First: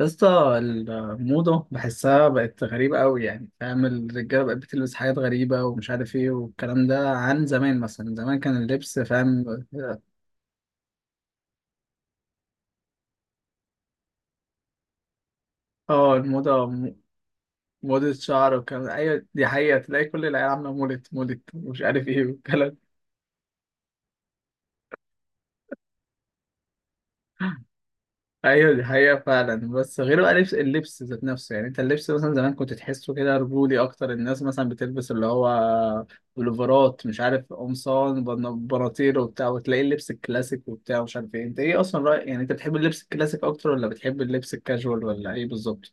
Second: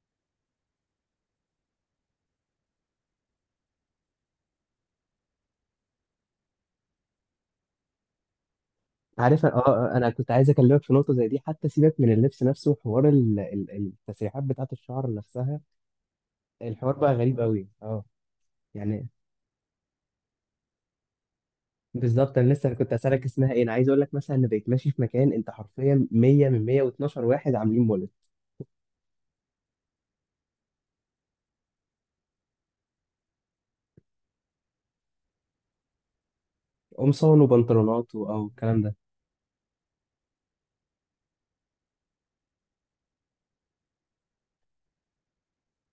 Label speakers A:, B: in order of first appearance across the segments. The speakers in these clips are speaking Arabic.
A: يا اسطى، الموضة بحسها بقت غريبة قوي، يعني فاهم؟ الرجالة بقت بتلبس حاجات غريبة ومش عارف ايه، والكلام ده عن زمان. مثلا زمان كان اللبس فاهم.
B: عارف، انا كنت عايز اكلمك في نقطه زي دي، حتى سيبك من اللبس نفسه. حوار التسريحات بتاعت الشعر نفسها،
A: اه الموضة
B: الحوار بقى غريب قوي اه.
A: موضة شعر والكلام ده.
B: يعني
A: ايوه دي حقيقة، تلاقي كل العيال عاملة مولت مولت ومش عارف ايه
B: بالظبط، انا لسه
A: والكلام.
B: كنت اسالك اسمها ايه. انا عايز اقول لك مثلا انا بقيت ماشي في مكان، انت حرفيا 100 من 112 واحد عاملين مولد
A: ايوه دي حقيقة فعلا، بس غير بقى لبس، اللبس ذات نفسه. يعني انت اللبس مثلا زمان كنت تحسه كده رجولي اكتر، الناس مثلا بتلبس اللي هو بلوفرات، مش
B: قمصان
A: عارف،
B: وبنطلونات
A: قمصان،
B: او الكلام ده.
A: بناطيل وبتاع، وتلاقي اللبس الكلاسيك وبتاع ومش عارف ايه. انت ايه اصلا رأيك، يعني انت بتحب اللبس الكلاسيك اكتر ولا بتحب اللبس الكاجوال ولا ايه بالظبط؟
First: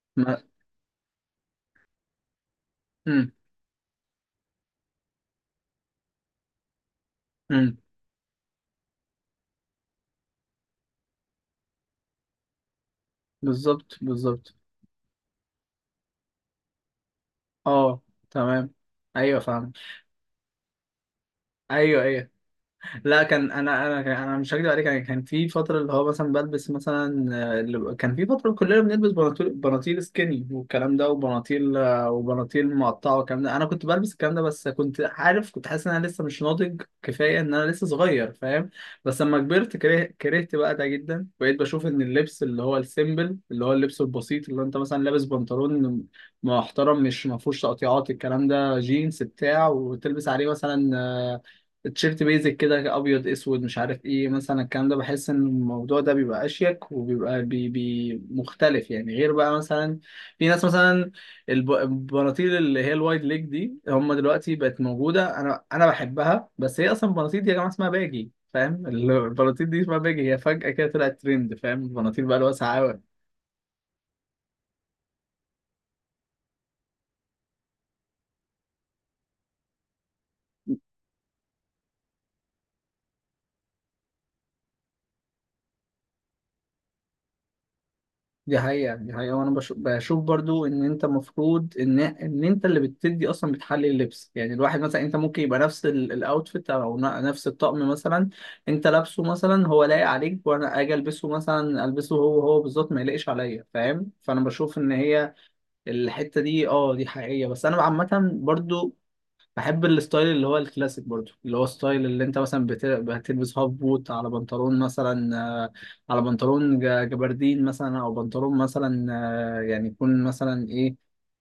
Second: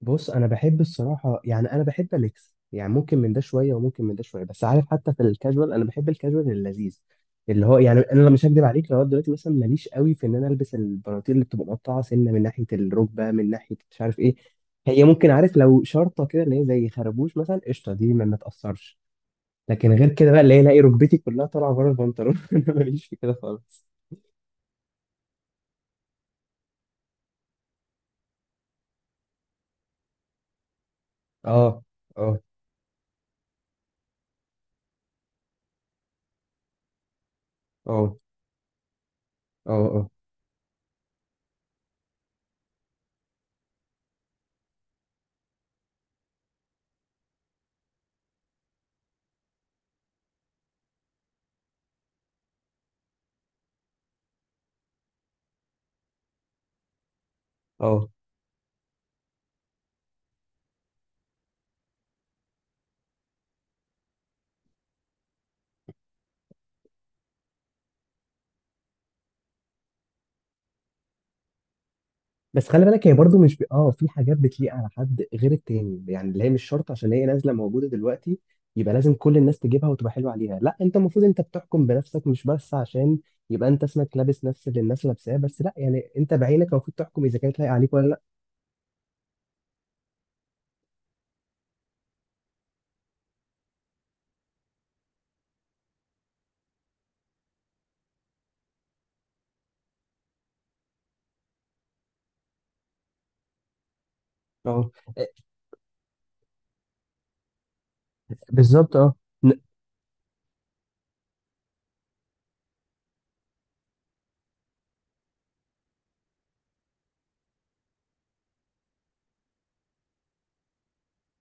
B: بص،
A: ما،
B: انا بحب الصراحه، يعني انا بحب ميكس، يعني ممكن
A: امم
B: من ده شويه وممكن من ده شويه. بس عارف، حتى في الكاجوال انا بحب الكاجوال اللذيذ اللي
A: امم
B: هو، يعني انا لو مش هكدب عليك، لو دلوقتي مثلا ماليش قوي في ان انا البس البناطيل اللي بتبقى مقطعه سنه من ناحيه الركبه، من ناحيه
A: بالظبط
B: مش عارف ايه.
A: بالظبط.
B: هي ممكن، عارف، لو شرطه كده اللي هي زي خربوش مثلا، قشطه،
A: اه،
B: دي ما
A: تمام.
B: تاثرش.
A: ايوه فاهم.
B: لكن غير كده بقى اللي هي الاقي ركبتي كلها طالعه بره
A: ايوه ايوه.
B: البنطلون، انا ماليش في
A: لا
B: كده
A: كان،
B: خالص.
A: انا مش هكدب عليك، يعني كان في فتره اللي هو مثلا بلبس مثلا كان في فتره كلنا بنلبس بناطيل، سكيني والكلام ده، وبناطيل
B: اه اه
A: وبناطيل مقطعه والكلام ده. انا كنت بلبس الكلام ده، بس كنت عارف، كنت حاسس ان انا لسه مش ناضج كفايه، ان انا لسه
B: اه
A: صغير فاهم. بس لما
B: اه
A: كبرت
B: اه
A: كرهت بقى ده جدا، بقيت بشوف ان اللبس اللي هو السيمبل، اللي هو اللبس البسيط، اللي انت مثلا لابس بنطلون محترم مش ما فيهوش تقطيعات الكلام ده، جينز بتاع، وتلبس عليه مثلا تيشيرت بيزك كده، ابيض اسود مش عارف ايه مثلا الكلام ده، بحس ان الموضوع ده بيبقى اشيك وبيبقى
B: اه.
A: بي مختلف. يعني غير بقى مثلا في ناس مثلا البناطيل اللي هي الوايد ليج دي، هم دلوقتي بقت موجوده، انا بحبها. بس هي اصلا البناطيل دي يا جماعه اسمها باجي، فاهم؟ البناطيل دي اسمها باجي، هي فجاه كده طلعت ترند، فاهم؟ البناطيل بقى
B: بس خلي
A: الواسعه.
B: بالك، هي برضو مش ب... اه في حاجات بتليق على حد غير التاني، يعني اللي هي مش شرط عشان هي نازله موجوده دلوقتي يبقى لازم كل الناس تجيبها وتبقى حلوه عليها. لا، انت المفروض انت بتحكم بنفسك، مش بس عشان يبقى انت اسمك لابس نفس اللي الناس لابساه. بس لا، يعني انت بعينك المفروض تحكم اذا كانت لايقه عليك ولا لا.
A: دي حقيقة، دي حقيقة. وأنا بشوف برضو إن أنت المفروض إن أنت اللي بتدي أصلا، بتحلي اللبس. يعني الواحد مثلا أنت ممكن يبقى نفس الأوتفيت أو نفس الطقم مثلا أنت لابسه، مثلا هو لايق عليك، وأنا أجي ألبسه مثلا، هو هو بالظبط ما يلاقيش عليا، فاهم؟ فأنا بشوف
B: اه،
A: إن هي الحتة دي أه دي حقيقية. بس أنا عامة برضو
B: بالظبط. اه، ن-
A: بحب الستايل اللي هو الكلاسيك برضو، اللي هو الستايل اللي انت مثلا بتلبس هاف بوت على بنطلون مثلا، آه، على بنطلون جبردين مثلا، او بنطلون مثلا يعني يكون مثلا ايه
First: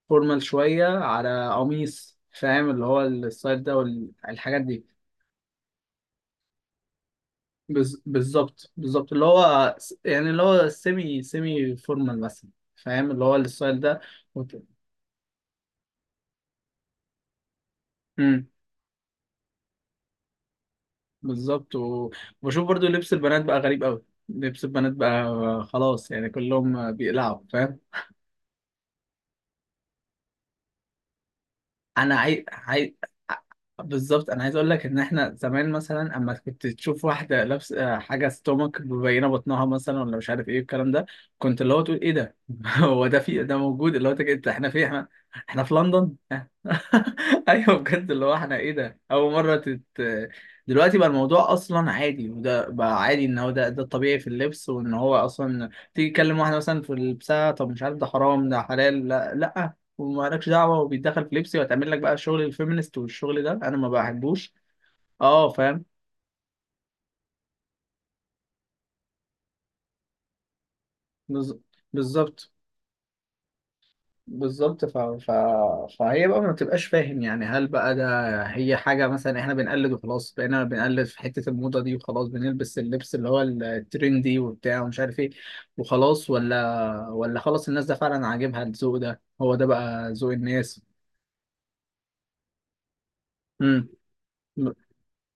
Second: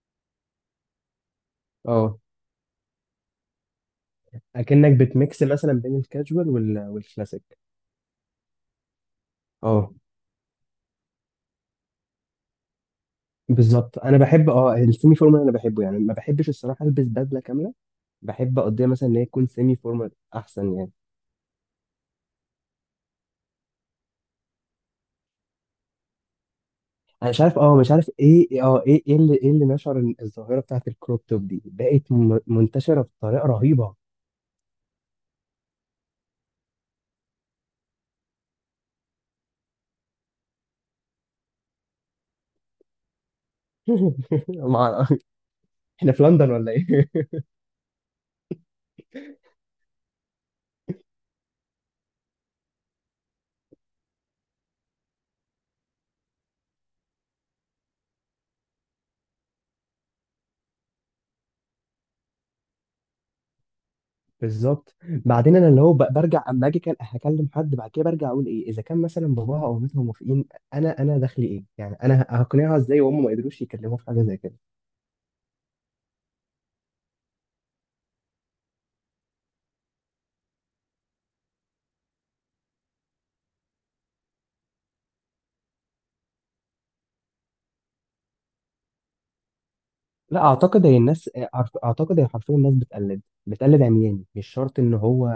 A: فورمال شوية على
B: اه،
A: قميص، فاهم؟ اللي هو الستايل ده والحاجات دي.
B: اكنك بتميكس مثلا بين الكاجوال والكلاسيك.
A: بالظبط بالظبط. اللي هو
B: اه،
A: يعني اللي هو سيمي فورمال مثلا. فاهم اللي هو الستايل
B: بالظبط.
A: ده.
B: انا بحب
A: وت-
B: اه السيمي فورمال، انا بحبه، يعني ما بحبش الصراحه البس بدله كامله، بحب اقضيها مثلا ان هي تكون سيمي فورمال احسن يعني.
A: بالظبط. وبشوف برضو لبس البنات بقى غريب قوي. لبس البنات بقى خلاص، يعني كلهم
B: انا مش
A: بيقلعوا
B: عارف، اه
A: فاهم.
B: مش عارف ايه، اه ايه ايه اللي ايه اللي نشر إن الظاهره بتاعت الكروب توب دي بقت
A: انا عاي... عاي...
B: منتشره بطريقه رهيبه.
A: بالظبط انا عايز اقول لك ان احنا زمان مثلا اما كنت تشوف واحده لابسه حاجه ستومك مبينه بطنها مثلا، ولا مش عارف ايه الكلام ده، كنت اللي هو تقول ايه ده؟ هو ده في؟ ده موجود؟ اللي هو انت، احنا،
B: مع...
A: احنا في
B: احنا
A: لندن؟
B: في لندن ولا ايه؟
A: ايوه بجد، اللي هو احنا ايه ده، اول مره دلوقتي بقى الموضوع اصلا عادي، وده بقى عادي ان هو ده، ده الطبيعي في اللبس. وان هو اصلا تيجي تكلم واحده مثلا في لبسها، طب مش عارف ده حرام ده حلال، لا لا، ومالكش دعوه، وبيتدخل في لبسي، وهتعمل لك بقى شغل الفيمينست والشغل ده، انا ما بحبوش.
B: بالظبط.
A: اه
B: بعدين انا اللي
A: فاهم.
B: هو برجع اما اجي، كان هكلم حد، بعد كده برجع اقول ايه اذا كان مثلا باباها او مامتها موافقين. انا دخلي
A: بز-
B: ايه؟ يعني انا
A: بالظبط
B: هقنعها ازاي وهم ما قدروش يكلموها في حاجه زي كده.
A: بالظبط. فهي بقى ما بتبقاش فاهم. يعني هل بقى ده هي حاجة مثلا احنا بنقلد وخلاص، بقينا بنقلد في حتة الموضة دي وخلاص، بنلبس اللبس اللي هو الترندي وبتاع ومش عارف ايه وخلاص، ولا خلاص الناس ده فعلا عاجبها الذوق ده، هو ده بقى ذوق
B: لا،
A: الناس؟
B: اعتقد هي الناس، اعتقد هي حرفيا الناس بتقلد
A: امم
B: عمياني، مش شرط ان هو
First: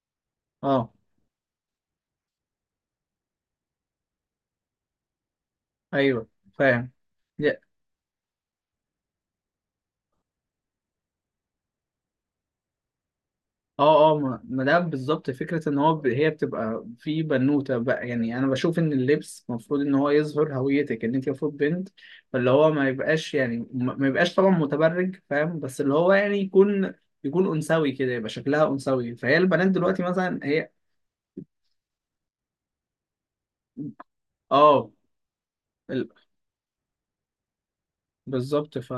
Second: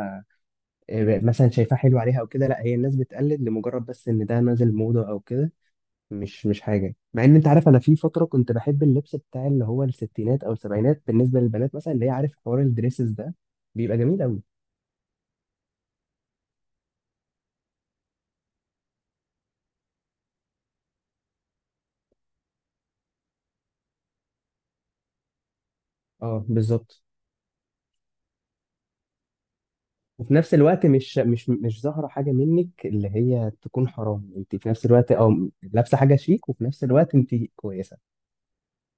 A: اه.
B: آه، مثلا شايفاه حلو عليها او كده. لا، هي الناس بتقلد لمجرد بس ان ده نازل موضه او كده،
A: ايوه
B: مش
A: فاهم.
B: حاجه. مع ان انت عارف، انا في فتره كنت بحب اللبس بتاع اللي هو الستينات او السبعينات بالنسبه للبنات مثلا، اللي هي عارف حوار الدريسز ده، بيبقى
A: اه اه،
B: جميل
A: ما
B: قوي.
A: ما ده بالظبط فكرة ان هو هي بتبقى في بنوتة بقى. يعني انا بشوف ان اللبس المفروض ان هو يظهر هويتك، ان انت المفروض بنت، فاللي هو ما يبقاش، يعني ما يبقاش طبعا متبرج، فاهم؟ بس اللي هو يعني
B: اه،
A: يكون،
B: بالظبط.
A: يكون انثوي كده، يبقى شكلها انثوي. فهي البنات دلوقتي
B: وفي
A: مثلا
B: نفس
A: هي،
B: الوقت مش ظاهره حاجه منك اللي هي تكون حرام، انت في نفس
A: اه
B: الوقت اه لابسه حاجه شيك وفي نفس الوقت انت كويسه.
A: بالظبط.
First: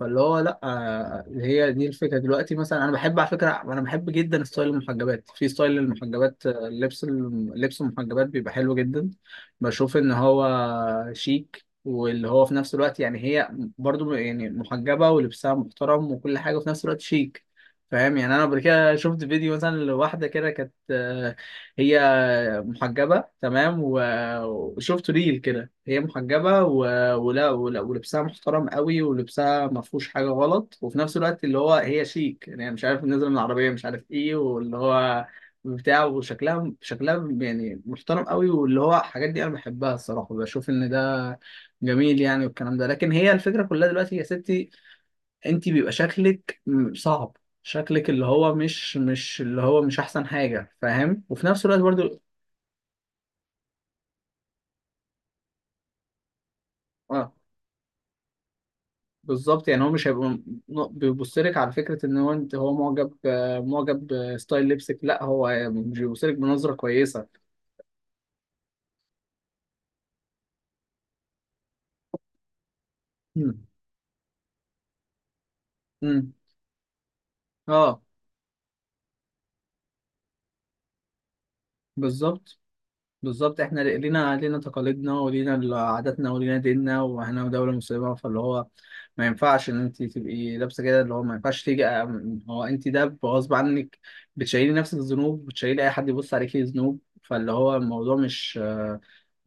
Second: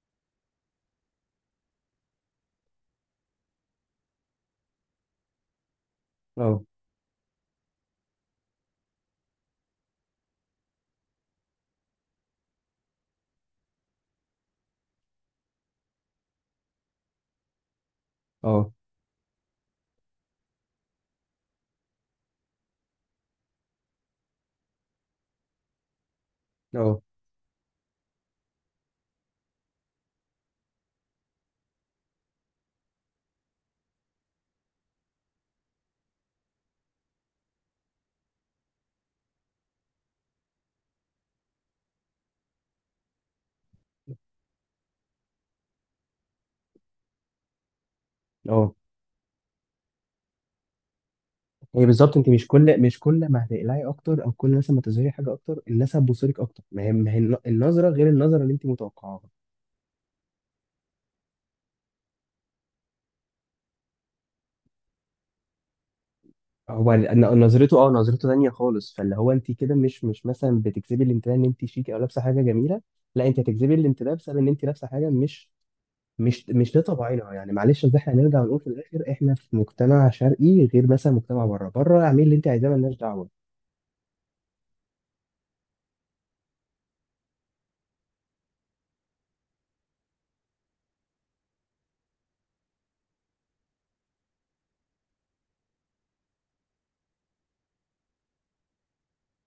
A: فاللي هو لا، اللي هي دي الفكره دلوقتي. مثلا انا بحب، على فكره، انا بحب جدا ستايل المحجبات، في ستايل المحجبات،
B: اه
A: لبس لبس المحجبات بيبقى حلو جدا. بشوف ان هو شيك، واللي هو في نفس الوقت يعني هي برضو يعني محجبه ولبسها محترم وكل حاجه وفي نفس الوقت شيك، فاهم؟ يعني انا قبل
B: اه
A: كده شفت فيديو مثلا لواحده كده، كانت هي محجبة تمام وشفت ريل كده، هي محجبة
B: اه
A: ولبسها محترم قوي، ولبسها ما فيهوش حاجة غلط، وفي نفس الوقت اللي هو هي شيك. يعني مش عارف نازلة من العربية مش عارف ايه، واللي هو بتاع، وشكلها، شكلها يعني محترم قوي، واللي هو الحاجات دي انا بحبها الصراحة. بشوف ان ده جميل يعني والكلام ده. لكن هي الفكرة كلها دلوقتي يا ستي، انت بيبقى شكلك صعب، شكلك اللي هو
B: اه.
A: مش اللي هو مش احسن حاجة، فاهم؟ وفي نفس الوقت
B: هي بالظبط،
A: برضو
B: انت مش كل ما هتقلعي اكتر، او كل مثلا ما تظهري حاجه اكتر الناس هتبصلك اكتر، ما هي
A: اه
B: النظره غير النظره اللي انت متوقعاها.
A: بالظبط. يعني هو مش هيبقى، بيبص لك على فكره ان هو انت هو معجب، معجب بستايل لبسك، لا هو مش بيبص لك بنظره
B: هو
A: كويسه.
B: نظرته اه، نظرته تانية خالص. فاللي هو انت كده مش مثلا بتجذبي الانتباه ان انت شيك او لابسه حاجه جميله. لا، انت
A: امم
B: هتجذبي الانتباه بسبب ان انت لابسه حاجه مش
A: امم
B: مش مش لطبعنا، يعني معلش، اصل
A: اه
B: احنا هنرجع ونقول في الاخر احنا في مجتمع شرقي، غير مثلا مجتمع بره. بره اعملي اللي انت
A: بالظبط.
B: عايزاه، ملناش دعوه.
A: بالظبط احنا لينا، لينا تقاليدنا ولينا عاداتنا ولينا ديننا، واحنا دولة مسلمة، فاللي هو ما ينفعش ان انت تبقي لابسة كده، اللي هو ما ينفعش تيجي هو انت ده غصب عنك، بتشيلي نفسك ذنوب، بتشيلي اي حد يبص عليكي ذنوب. فاللي هو الموضوع مش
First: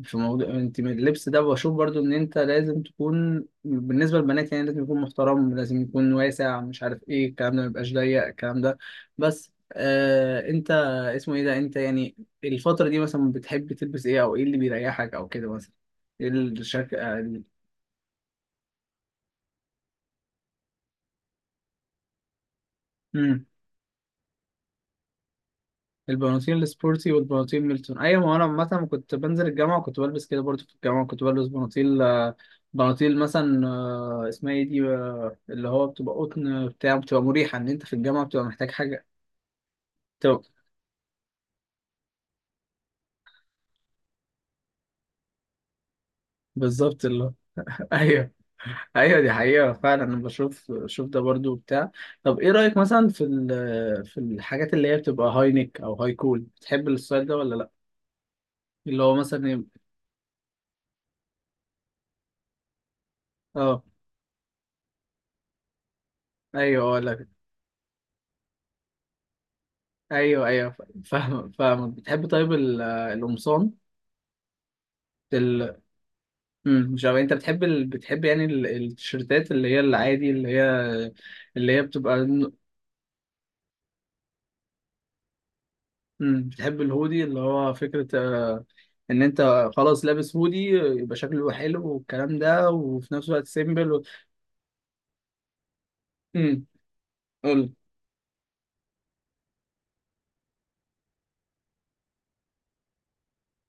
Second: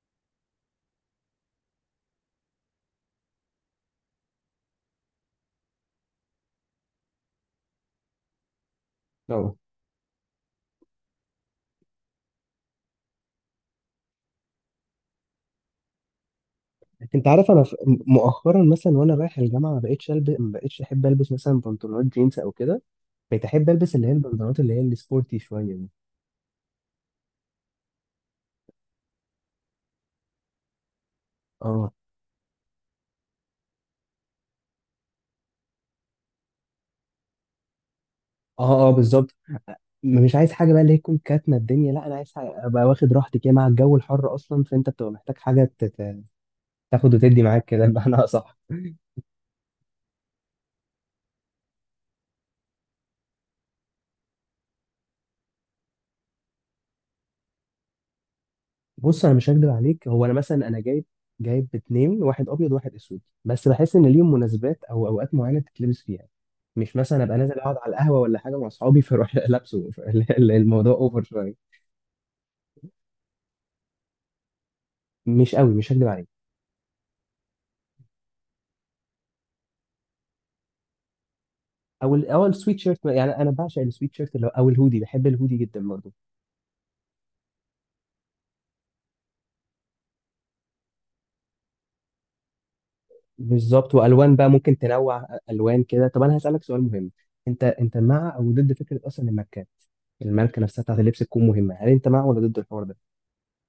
A: في موضوع، انت من اللبس ده بشوف برضو ان انت لازم تكون بالنسبة للبنات يعني لازم يكون محترم، لازم يكون واسع مش عارف ايه الكلام ده، ما يبقاش ضيق الكلام ده. بس آه انت اسمه ايه ده، انت يعني الفترة دي مثلا بتحب تلبس ايه، او ايه اللي بيريحك او كده مثلا، ايه الشكل
B: انت عارف، انا مؤخرا مثلا وانا رايح الجامعه ما بقتش احب البس مثلا بنطلونات جينز او كده.
A: مم.
B: بقيت احب البس اللي هي البنطلونات اللي هي السبورتي شويه دي.
A: البناطيل السبورتي والبناطيل ميلتون، ايوه ما انا عامة كنت بنزل الجامعة وكنت بلبس كده برضو. في الجامعة كنت بلبس
B: اه
A: بناطيل بناطيل مثلا اسمها ايه دي اللي هو بتبقى قطن بتاع، بتبقى مريحة، ان انت في الجامعة بتبقى محتاج
B: اه اه،
A: حاجة.
B: بالظبط. مش
A: بتبقى
B: عايز حاجه بقى اللي هي تكون كاتمه الدنيا، لا انا عايز حاجة ابقى واخد راحتي كده مع الجو الحر اصلا. فانت بتبقى محتاج حاجه
A: بالظبط
B: تاخد
A: اللي،
B: وتدي معاك كده، بمعنى
A: ايوه
B: اصح.
A: ايوه دي حقيقة فعلا. انا بشوف، شوف ده برضو بتاع. طب ايه رأيك مثلا في في الحاجات اللي هي بتبقى هاي نيك او هاي كول، بتحب الستايل ده ولا لا؟ اللي هو
B: بص انا مش
A: مثلا
B: هكدب عليك، هو انا مثلا انا جايب اتنين، واحد ابيض وواحد اسود، بس
A: اه،
B: بحس ان ليهم مناسبات او اوقات معينه تتلبس فيها.
A: ايوه
B: مش مثلا
A: ولا.
B: ابقى نازل اقعد على القهوه ولا حاجه مع اصحابي فاروح لابسه،
A: ايوه ايوه.
B: الموضوع اوفر
A: فاهم
B: شويه.
A: فاهم. بتحب طيب القمصان؟
B: مش قوي،
A: ال...
B: مش هكدب عليك.
A: مش عارف انت بتحب بتحب يعني التيشيرتات اللي هي العادي، اللي هي اللي هي بتبقى،
B: او السويت شيرت، يعني انا بعشق السويت شيرت اللي او الهودي، بحب الهودي جدا برضه.
A: بتحب الهودي، اللي هو فكرة ان انت خلاص لابس هودي يبقى شكله حلو والكلام ده، وفي نفس الوقت سيمبل
B: بالظبط، والوان بقى ممكن تنوع الوان كده. طب انا هسالك
A: امم
B: سؤال مهم، انت مع او ضد فكره اصلا الماركات، الماركه نفسها بتاعت اللبس تكون مهمه؟ هل انت مع ولا ضد الحوار ده؟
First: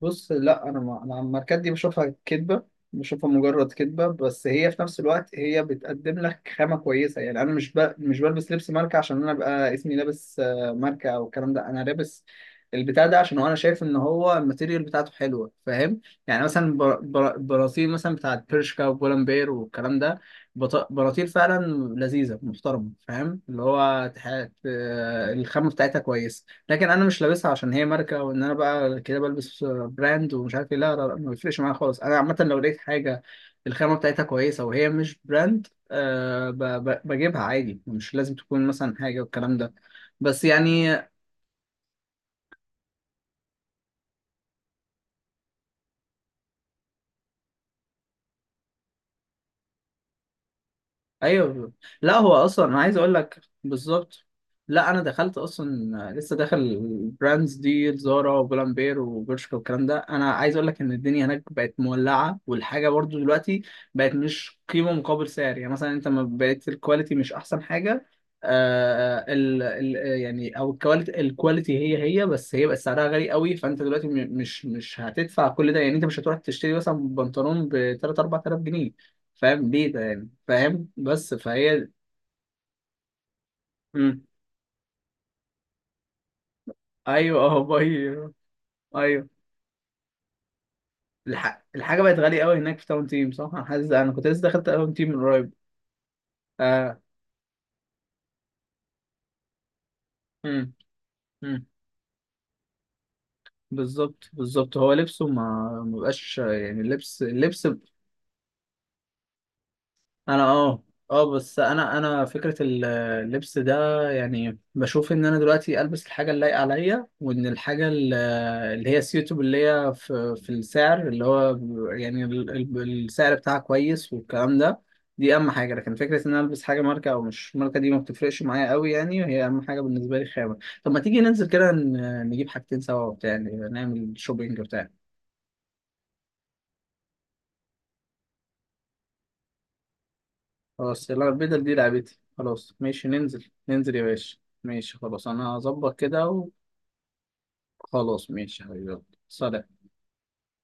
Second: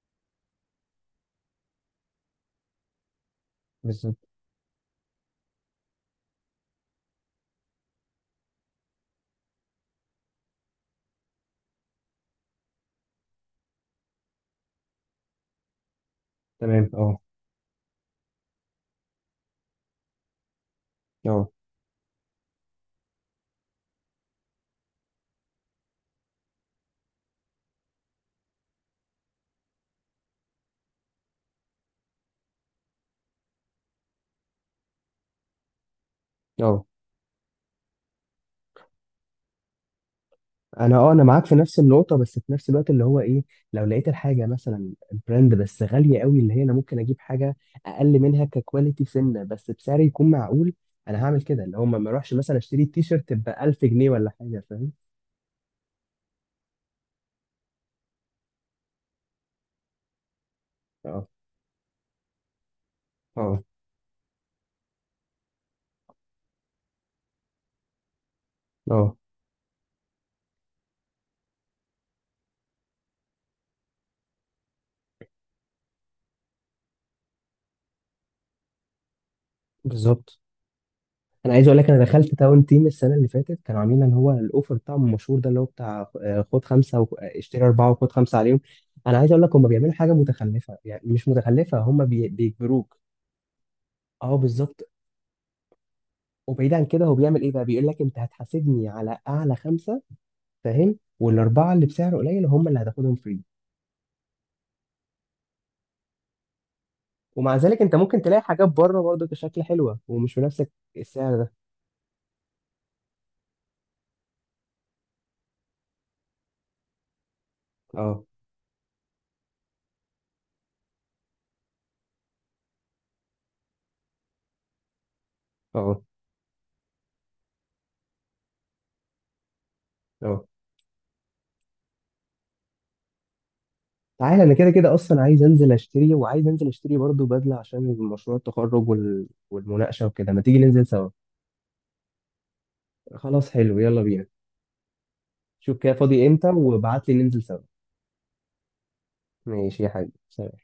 A: بص لا، انا ما انا الماركات دي بشوفها كدبه، بشوفها مجرد كدبه.
B: بالظبط،
A: بس هي في نفس الوقت هي بتقدم لك خامه كويسه. يعني انا مش بلبس لبس ماركه عشان انا ابقى اسمي لابس ماركه او الكلام ده، انا لابس البتاع ده عشان هو انا شايف ان هو الماتيريال بتاعته حلوه، فاهم؟ يعني مثلا
B: تمام. اه
A: براطيل مثلا بتاعت برشكا وبولمبير والكلام ده، براطيل
B: اه
A: فعلا لذيذه محترمه، فاهم؟ اللي هو الخامه بتاعتها كويسه. لكن انا مش لابسها عشان هي ماركه، وان انا بقى كده بلبس براند ومش عارف ايه، لا لا لا، ما بيفرقش معايا خالص. انا عامه لو لقيت حاجه الخامه بتاعتها كويسه وهي مش براند أه،
B: اه،
A: بجيبها عادي، مش لازم تكون مثلا حاجه والكلام ده. بس
B: انا
A: يعني
B: اه، انا معاك في نفس النقطه، بس في نفس الوقت اللي هو ايه، لو لقيت الحاجه مثلا براند بس غاليه قوي، اللي هي انا ممكن اجيب حاجه اقل منها ككواليتي سنه بس بسعر يكون معقول، انا هعمل كده.
A: ايوه،
B: اللي هو ما
A: لا هو
B: اروحش مثلا
A: اصلا انا
B: اشتري
A: عايز
B: تي
A: اقول
B: شيرت
A: لك
B: ب 1000 جنيه
A: بالظبط،
B: ولا حاجه،
A: لا
B: فاهم.
A: انا دخلت اصلا لسه داخل البراندز دي زارا وبولامبير وبرشكا والكلام ده، انا عايز اقول لك ان الدنيا
B: اه
A: هناك بقت مولعه، والحاجه برضو دلوقتي
B: اه
A: بقت مش قيمه مقابل سعر. يعني مثلا انت ما بقت الكواليتي مش احسن حاجه،
B: اه،
A: آه ال يعني او الكواليتي، هي هي، بس هي بقت سعرها غالي قوي. فانت دلوقتي مش هتدفع كل ده، يعني انت مش هتروح تشتري مثلا بنطلون ب 3 4000 جنيه، فاهم ليه ده يعني؟
B: بالظبط.
A: فاهم بس
B: انا عايز اقول
A: فهي،
B: لك، انا دخلت تاون تيم السنه اللي فاتت كانوا عاملين اللي
A: مم.
B: هو الاوفر بتاعهم المشهور ده، اللي هو بتاع آه، خد خمسه
A: ايوه، اه
B: واشتري اربعه وخد
A: باي.
B: خمسه عليهم. انا
A: ايوه،
B: عايز اقول لك هم بيعملوا حاجه متخلفه، يعني مش متخلفه،
A: الحاجه
B: هم
A: بقت غاليه قوي هناك في
B: بيجبروك.
A: تاون تيم، صح؟ انا حاسس، انا كنت
B: اه،
A: لسه دخلت
B: بالظبط.
A: تاون تيم من قريب.
B: وبعيد عن
A: آه.
B: كده، هو بيعمل ايه بقى؟ بيقول لك انت هتحاسبني على اعلى خمسه،
A: مم.
B: فاهم،
A: مم.
B: والاربعه اللي بسعر قليل هم اللي هتاخدهم فري.
A: بالظبط بالظبط، هو لبسه ما مبقاش. يعني اللبس،
B: ومع
A: اللبس
B: ذلك، انت ممكن تلاقي حاجات بره برضه كشكل حلوه ومش
A: انا
B: بنفس
A: اه، اه
B: السعر ده.
A: بس انا، انا فكره اللبس ده، يعني بشوف ان انا دلوقتي البس الحاجه اللايقه عليا، وان الحاجه
B: اه
A: اللي هي سيوتب، اللي هي في في السعر اللي هو، يعني السعر بتاعها كويس والكلام ده. دي اهم حاجه، لكن
B: اه
A: فكره ان انا البس حاجه ماركه او مش ماركه دي ما بتفرقش معايا قوي. يعني هي اهم حاجه بالنسبه لي
B: اه.
A: خامه. طب ما تيجي ننزل كده نجيب حاجتين سوا وبتاع، يعني نعمل
B: تعالى، انا
A: شوبينج
B: كده
A: بتاع.
B: كده اصلا عايز انزل اشتري، وعايز انزل اشتري برضه بدله عشان مشروع التخرج والمناقشه وكده، ما تيجي ننزل
A: خلاص،
B: سوا.
A: يلا البدل دي لعبتي، خلاص ماشي، ننزل
B: خلاص حلو،
A: يا
B: يلا بينا.
A: باشا. ماشي خلاص، انا
B: شوف كده
A: هظبط كده.
B: فاضي امتى وابعت لي ننزل سوا.
A: وخلاص ماشي يا حبيبي، يلا. سلام.
B: ماشي يا حبيبي، سلام.